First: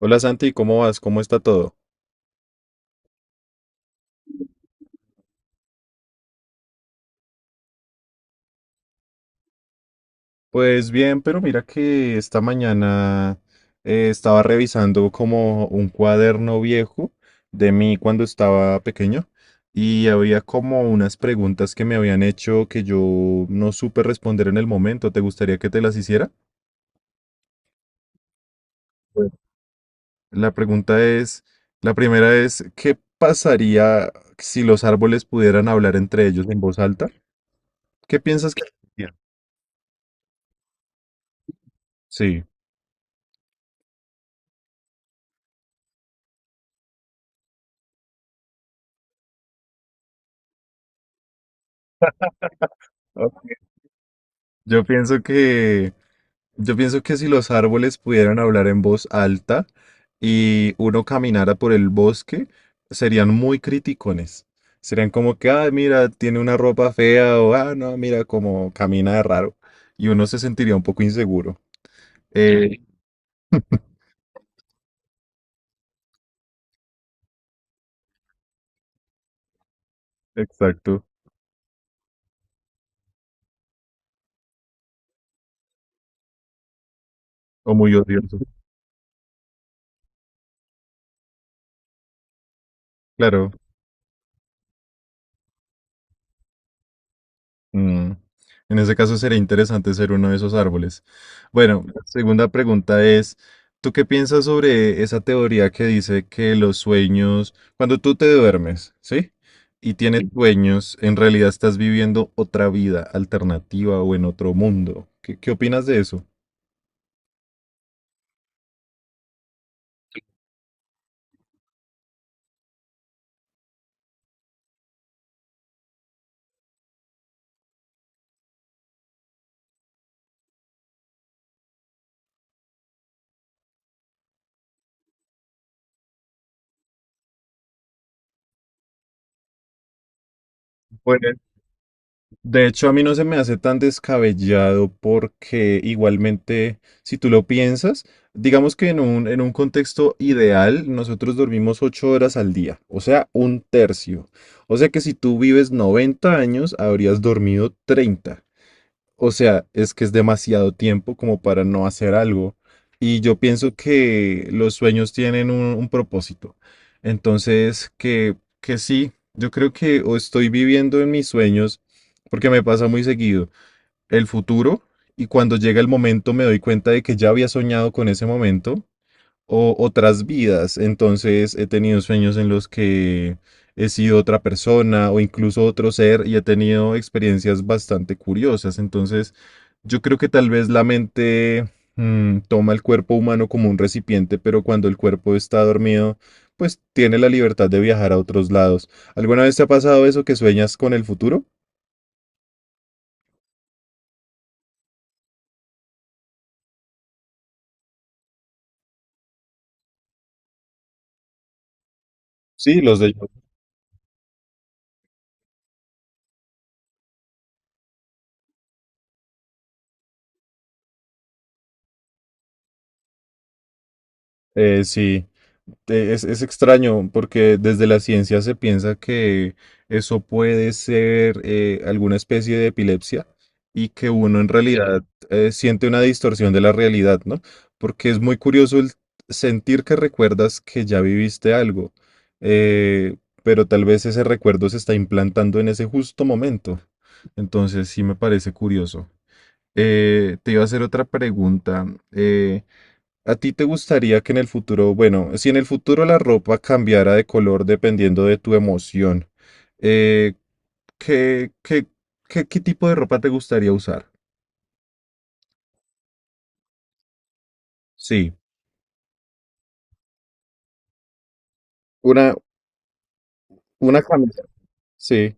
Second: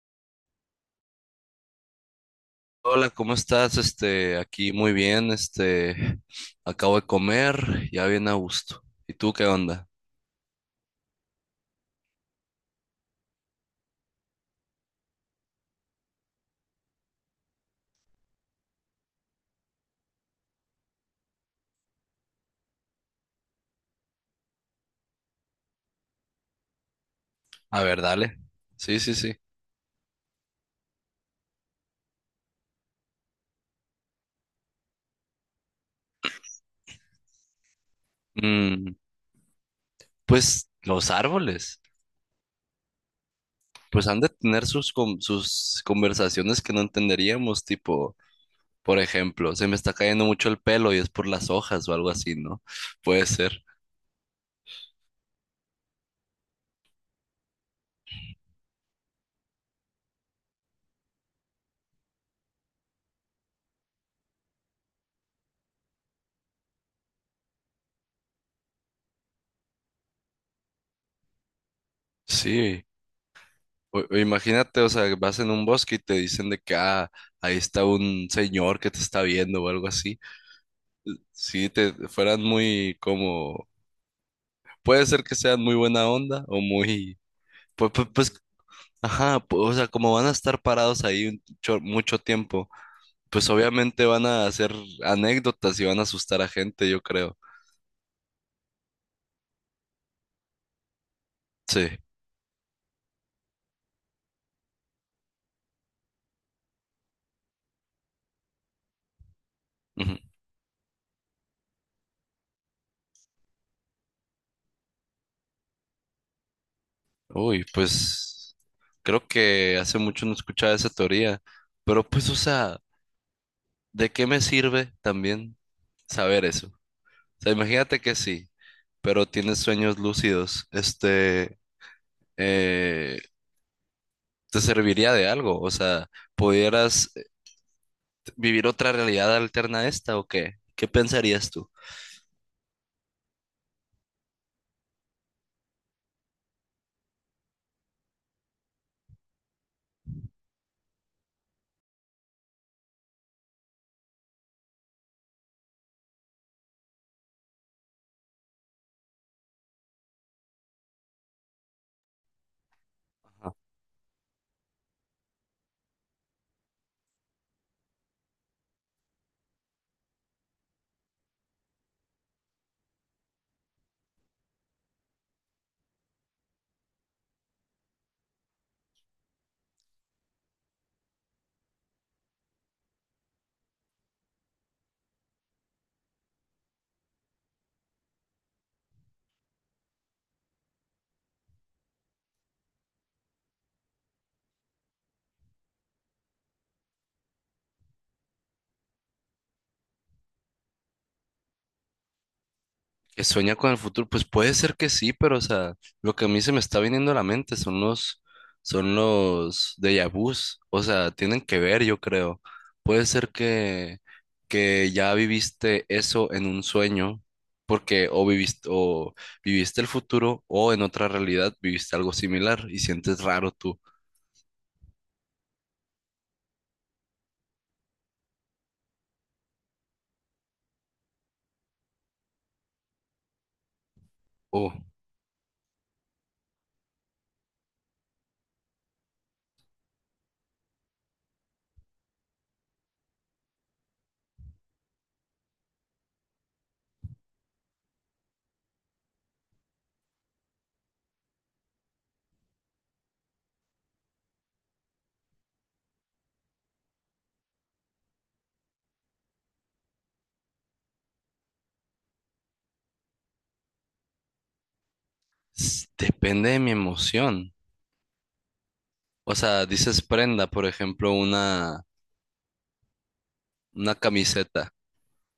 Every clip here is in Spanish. Hola Santi, ¿cómo vas? ¿Cómo está todo? Hola, ¿cómo estás? Aquí muy bien, acabo de comer, ya bien a gusto. ¿Y tú qué onda? Pues bien, pero mira que esta mañana estaba revisando como un cuaderno viejo de mí cuando estaba pequeño y había como unas preguntas que me habían hecho que yo no supe responder en el momento. ¿Te gustaría que te las hiciera? A ver, dale. Sí, sí, Bueno. sí. La pregunta es, la primera es, ¿qué pasaría si los árboles pudieran hablar entre ellos en voz alta? ¿Qué piensas que Mm, pasaría? pues los árboles, Sí. pues han de tener sus conversaciones que no entenderíamos, tipo, por ejemplo, se me está cayendo mucho el pelo y es por las hojas o algo así, ¿no? Puede Ah. ser. Yo pienso que... Yo pienso que si los árboles pudieran hablar en voz alta y uno caminara por el bosque, serían muy criticones. Serían como que, ah, mira, tiene una ropa fea o, ah, no, mira, como camina de raro. Y uno se sentiría un poco inseguro. Sí. Sí, O imagínate, o sea, vas en un bosque y te dicen de que, ah, ahí está un señor que te está viendo o algo así. exacto. Si te fueran muy como, puede ser que sean muy buena onda o muy, O pues, muy pues, pues, odioso. ajá, o sea, como van a estar parados ahí mucho tiempo, pues Claro. obviamente van a hacer anécdotas y van a asustar a gente, yo creo. Mm, en ese caso sería interesante ser uno de esos árboles. Bueno, Sí. la segunda pregunta es, ¿tú qué piensas sobre esa teoría que dice que los sueños, cuando tú te duermes, sí, y Ujú. tienes sí, sueños, en realidad estás viviendo otra vida alternativa o en otro mundo? ¿Qué, qué opinas de eso? Uy, pues creo que hace mucho no escuchaba esa teoría, pero pues, o sea, ¿de qué me sirve también saber eso? O sea, imagínate que sí, pero tienes sueños lúcidos, eh, ¿te serviría de algo? O sea, ¿pudieras vivir otra realidad alterna a esta o qué? ¿Qué pensarías tú? De hecho, a mí no se me hace tan descabellado porque igualmente, si tú lo piensas, digamos que en un contexto ideal, nosotros dormimos 8 horas al día, o sea, un tercio. O sea que si tú vives 90 años, habrías dormido 30, o sea, es que es demasiado tiempo como para no hacer algo. Y yo Ajá. pienso que los sueños tienen un propósito. Entonces, que sí, yo creo que o estoy viviendo en mis sueños, porque me pasa muy seguido, el futuro, y cuando llega el momento me doy cuenta de que ya había soñado con ese momento o otras vidas. Entonces he tenido sueños en los que he sido otra persona o incluso otro ser y he tenido experiencias bastante curiosas. Entonces yo creo que tal vez la mente toma el cuerpo humano como un recipiente, pero cuando el cuerpo está dormido, pues tiene la libertad de viajar a otros lados. ¿Alguna vez te ha pasado eso que sueñas con el futuro? ¿Que sueña con el futuro? Pues puede ser que sí, pero o sea, lo que a mí se me está viniendo a la mente son los déjà vus. O sea, tienen que ver, yo creo. Sí, los Puede de... ser que, que ya viviste eso en un sueño, porque o viviste el futuro o en otra realidad viviste algo similar y sientes raro tú. Sí. Es extraño porque desde la ciencia se piensa que eso puede ser alguna especie de epilepsia y que uno en Oh. realidad siente una distorsión de la realidad, ¿no? Porque es muy curioso el sentir que recuerdas que ya viviste algo, eh, pero tal vez ese recuerdo se está implantando en ese justo momento. Entonces sí me parece curioso. Te iba a hacer otra pregunta. eh, ¿A ti te gustaría que en el futuro, bueno, si en el futuro la ropa cambiara de color dependiendo de tu emoción, eh, qué, qué, qué, qué tipo de ropa te gustaría usar? Depende de mi emoción. Sí, O sea, dices prenda, por ejemplo, una, una una camisa. camiseta. Sí.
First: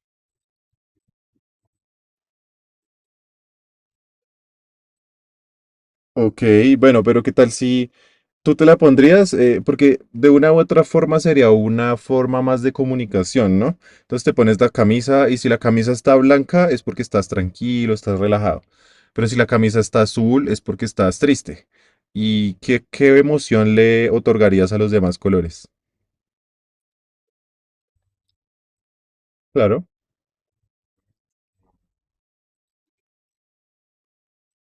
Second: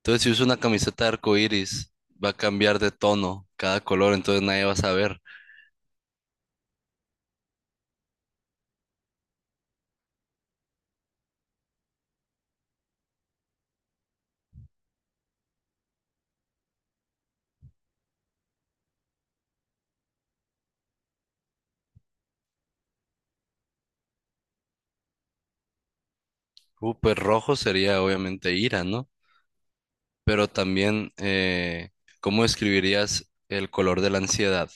Entonces, si uso una camiseta de arco iris, va a cambiar de tono cada color, entonces nadie va a saber. Ok, bueno, pero ¿qué tal si... ¿Tú te la pondrías? Porque de una u otra forma sería una forma más de comunicación, ¿no? Entonces te pones la camisa y si la camisa está blanca es porque estás tranquilo, estás relajado. Pero si la camisa está azul es porque estás triste. ¿Y qué, qué emoción le otorgarías a los demás colores? Pues rojo sería obviamente ira, ¿no? Claro. Pero también, ¿cómo describirías el color de la ansiedad?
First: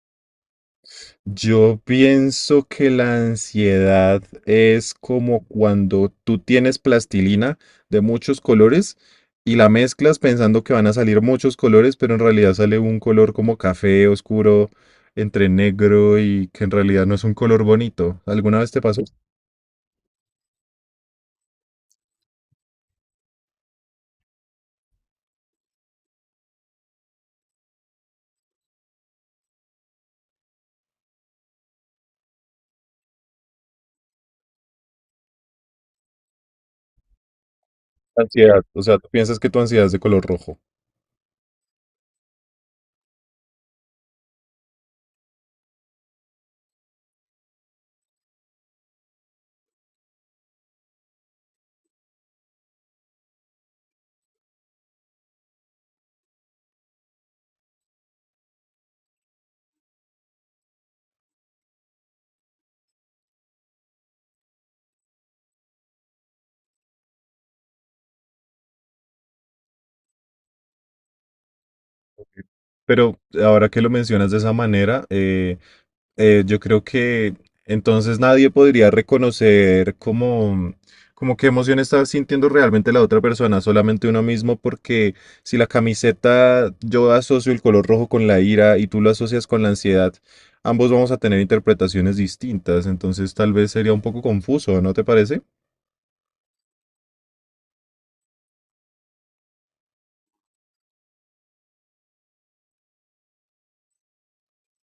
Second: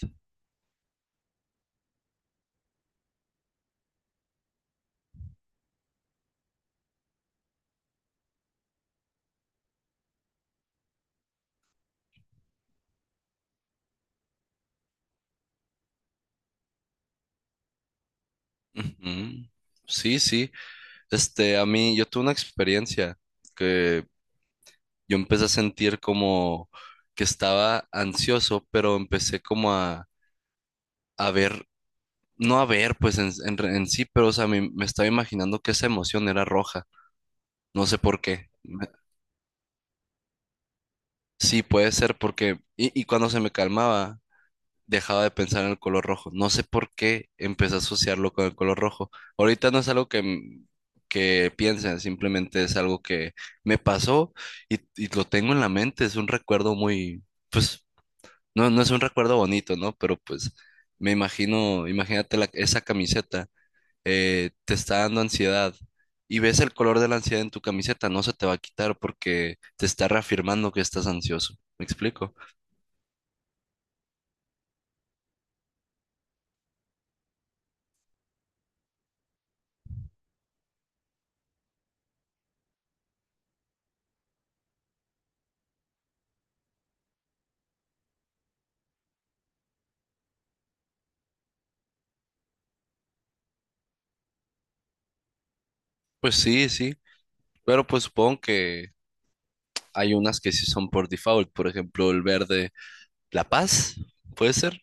Yo pienso que la ansiedad es como cuando tú tienes plastilina de muchos colores y la mezclas pensando que van a salir muchos colores, pero en realidad sale un color como café oscuro, entre negro, y que en realidad no es un color bonito. ¿Alguna vez te pasó? Ujú. Sí, sí. A mí, yo tuve una experiencia que yo empecé a sentir como que estaba ansioso, pero empecé como a ver, no a ver, pues en sí, pero o sea, me estaba imaginando que esa emoción era roja. No sé por qué. Ansiedad. O sea, tú piensas que tu ansiedad es de color rojo. Sí, puede ser porque, y cuando se me calmaba, dejaba de pensar en el color rojo. No sé por qué empecé a asociarlo con el color rojo. Ahorita no es algo que piensen, simplemente es algo que me pasó y lo tengo en la mente. Es un recuerdo muy, pues, no es un recuerdo bonito, ¿no? Pero pues me imagino, imagínate esa camiseta. Eh, te está dando ansiedad y ves el color de la ansiedad en tu camiseta, no se te va a quitar porque te está reafirmando que estás ansioso. ¿Me explico? Pero ahora que lo mencionas de esa manera, yo creo que entonces nadie podría reconocer como, como qué emoción está sintiendo realmente la otra persona, solamente uno mismo, porque si la camiseta yo asocio el color rojo con la ira y tú lo asocias con la ansiedad, ambos vamos a tener interpretaciones distintas, entonces tal vez sería un poco confuso, ¿no te parece? Pues sí, sí, pero pues supongo que hay unas que sí son por default, por ejemplo, el verde, la paz, ¿puede ser?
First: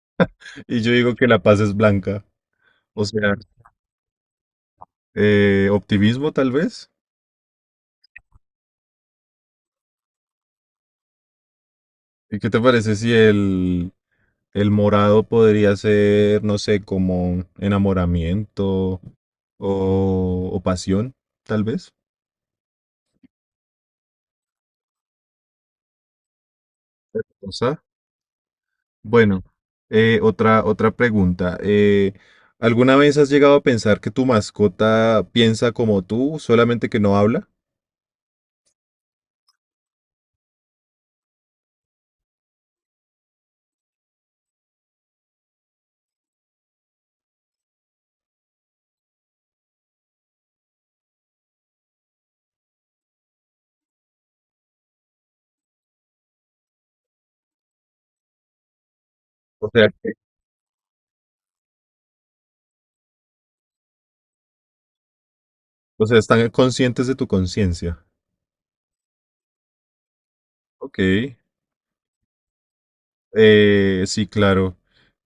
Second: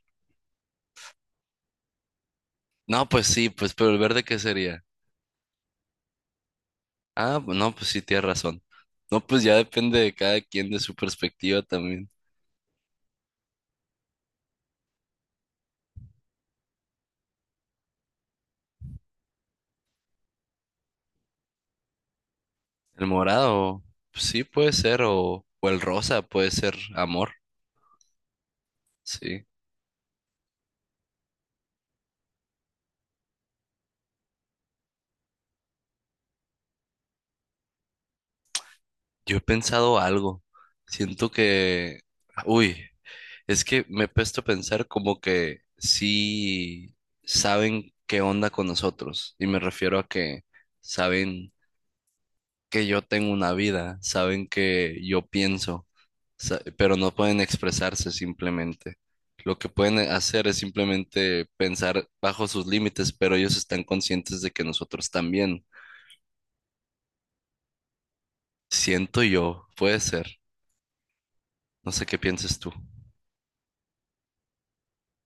Y yo digo que la paz es blanca, o No, pues sea, sí, pues pero el verde ¿qué sería? Optimismo tal vez. Ah, no, pues sí, tienes razón. No, pues ya depende de cada quien de su perspectiva también. ¿Y qué te parece si el... El morado podría ser, no sé, como enamoramiento o pasión, tal vez. El morado, pues sí puede ser, o el rosa puede ser amor, O sea, bueno, sí. Otra, otra pregunta. ¿Alguna vez has llegado a pensar que tu mascota piensa como tú, solamente que no habla? Yo he pensado algo. Siento que, uy, es que me he puesto a pensar como que sí saben qué onda con nosotros. Y me refiero a que saben que yo tengo una vida, saben que yo pienso, pero no pueden expresarse simplemente. Lo O que sea, pueden que... hacer es simplemente pensar bajo sus límites, pero ellos están conscientes de que nosotros también. o sea, están conscientes de tu conciencia. Siento yo, puede ser. Ok, No sé qué pienses tú. Sí, claro.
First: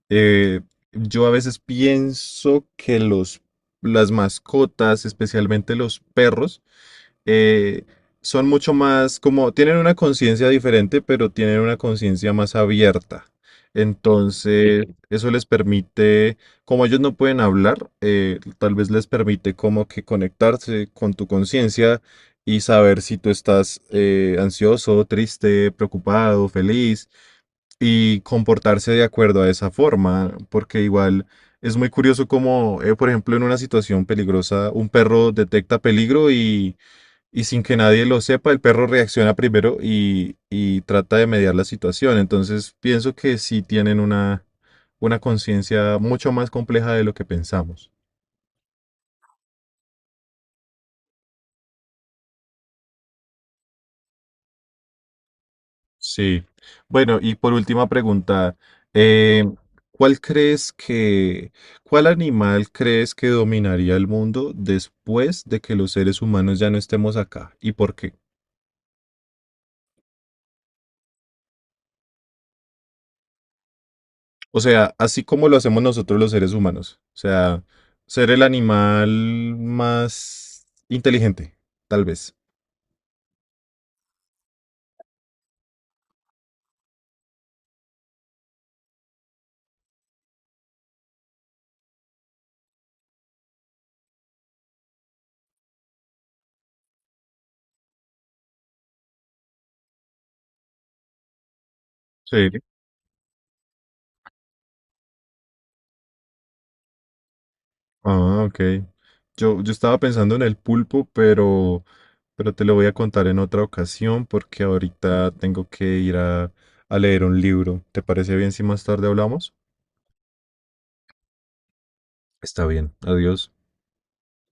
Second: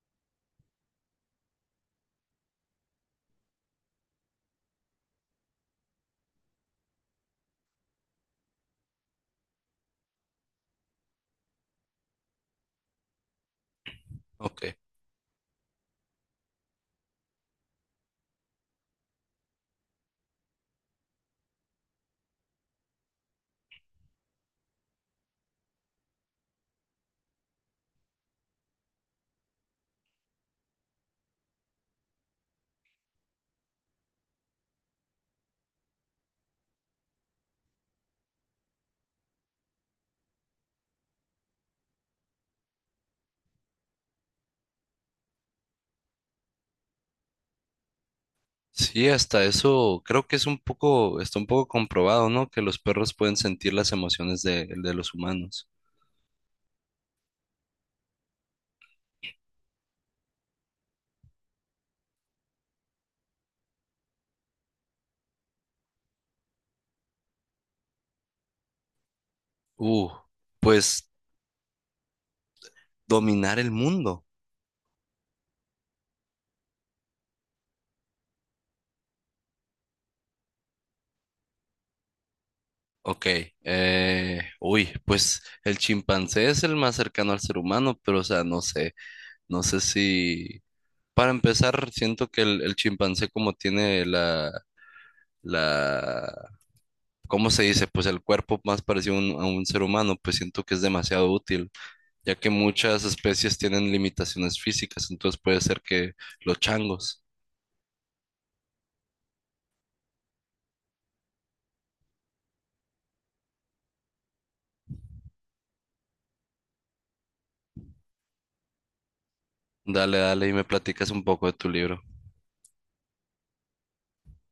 Eh, yo a veces pienso que los, las mascotas, especialmente los perros, eh, son mucho más como, tienen una conciencia diferente, pero tienen una conciencia más abierta. Ok. Entonces, sí, eso les permite, como ellos no pueden hablar, tal vez les permite como que conectarse con tu conciencia y saber si tú estás ansioso, triste, preocupado, feliz, y comportarse de acuerdo a esa forma, porque igual... Es muy curioso como, por ejemplo, en una situación peligrosa, un perro detecta peligro y sin que nadie lo sepa, el perro reacciona primero y trata de mediar la situación. Entonces, pienso que sí tienen una conciencia mucho más compleja de lo que pensamos. Sí, hasta eso creo que es un poco, está un poco comprobado, ¿no? Que los perros pueden sentir las emociones de los humanos. Sí. Bueno, y por última pregunta, eh, ¿cuál crees que, cuál animal crees que dominaría el mundo después de que los seres humanos ya no estemos acá? ¿Y por qué? Uh, pues dominar el mundo. O sea, así como lo hacemos nosotros los seres humanos. O sea, ser el animal más inteligente, tal vez. Ok, uy, pues el chimpancé es el más cercano al ser humano, pero o sea, no sé, no sé si... Para empezar, siento que el chimpancé como tiene la, ¿cómo se dice? Pues el cuerpo más parecido a un ser humano, pues siento que es demasiado útil. Ya Sí. que muchas especies tienen limitaciones físicas, entonces puede ser que los changos. Ah, ok. Yo estaba pensando en el pulpo, pero te lo voy a contar en otra ocasión porque ahorita tengo que ir a leer un libro. ¿Te parece bien si más tarde hablamos? Dale, dale y me platicas un poco de tu libro. Está bien. Adiós.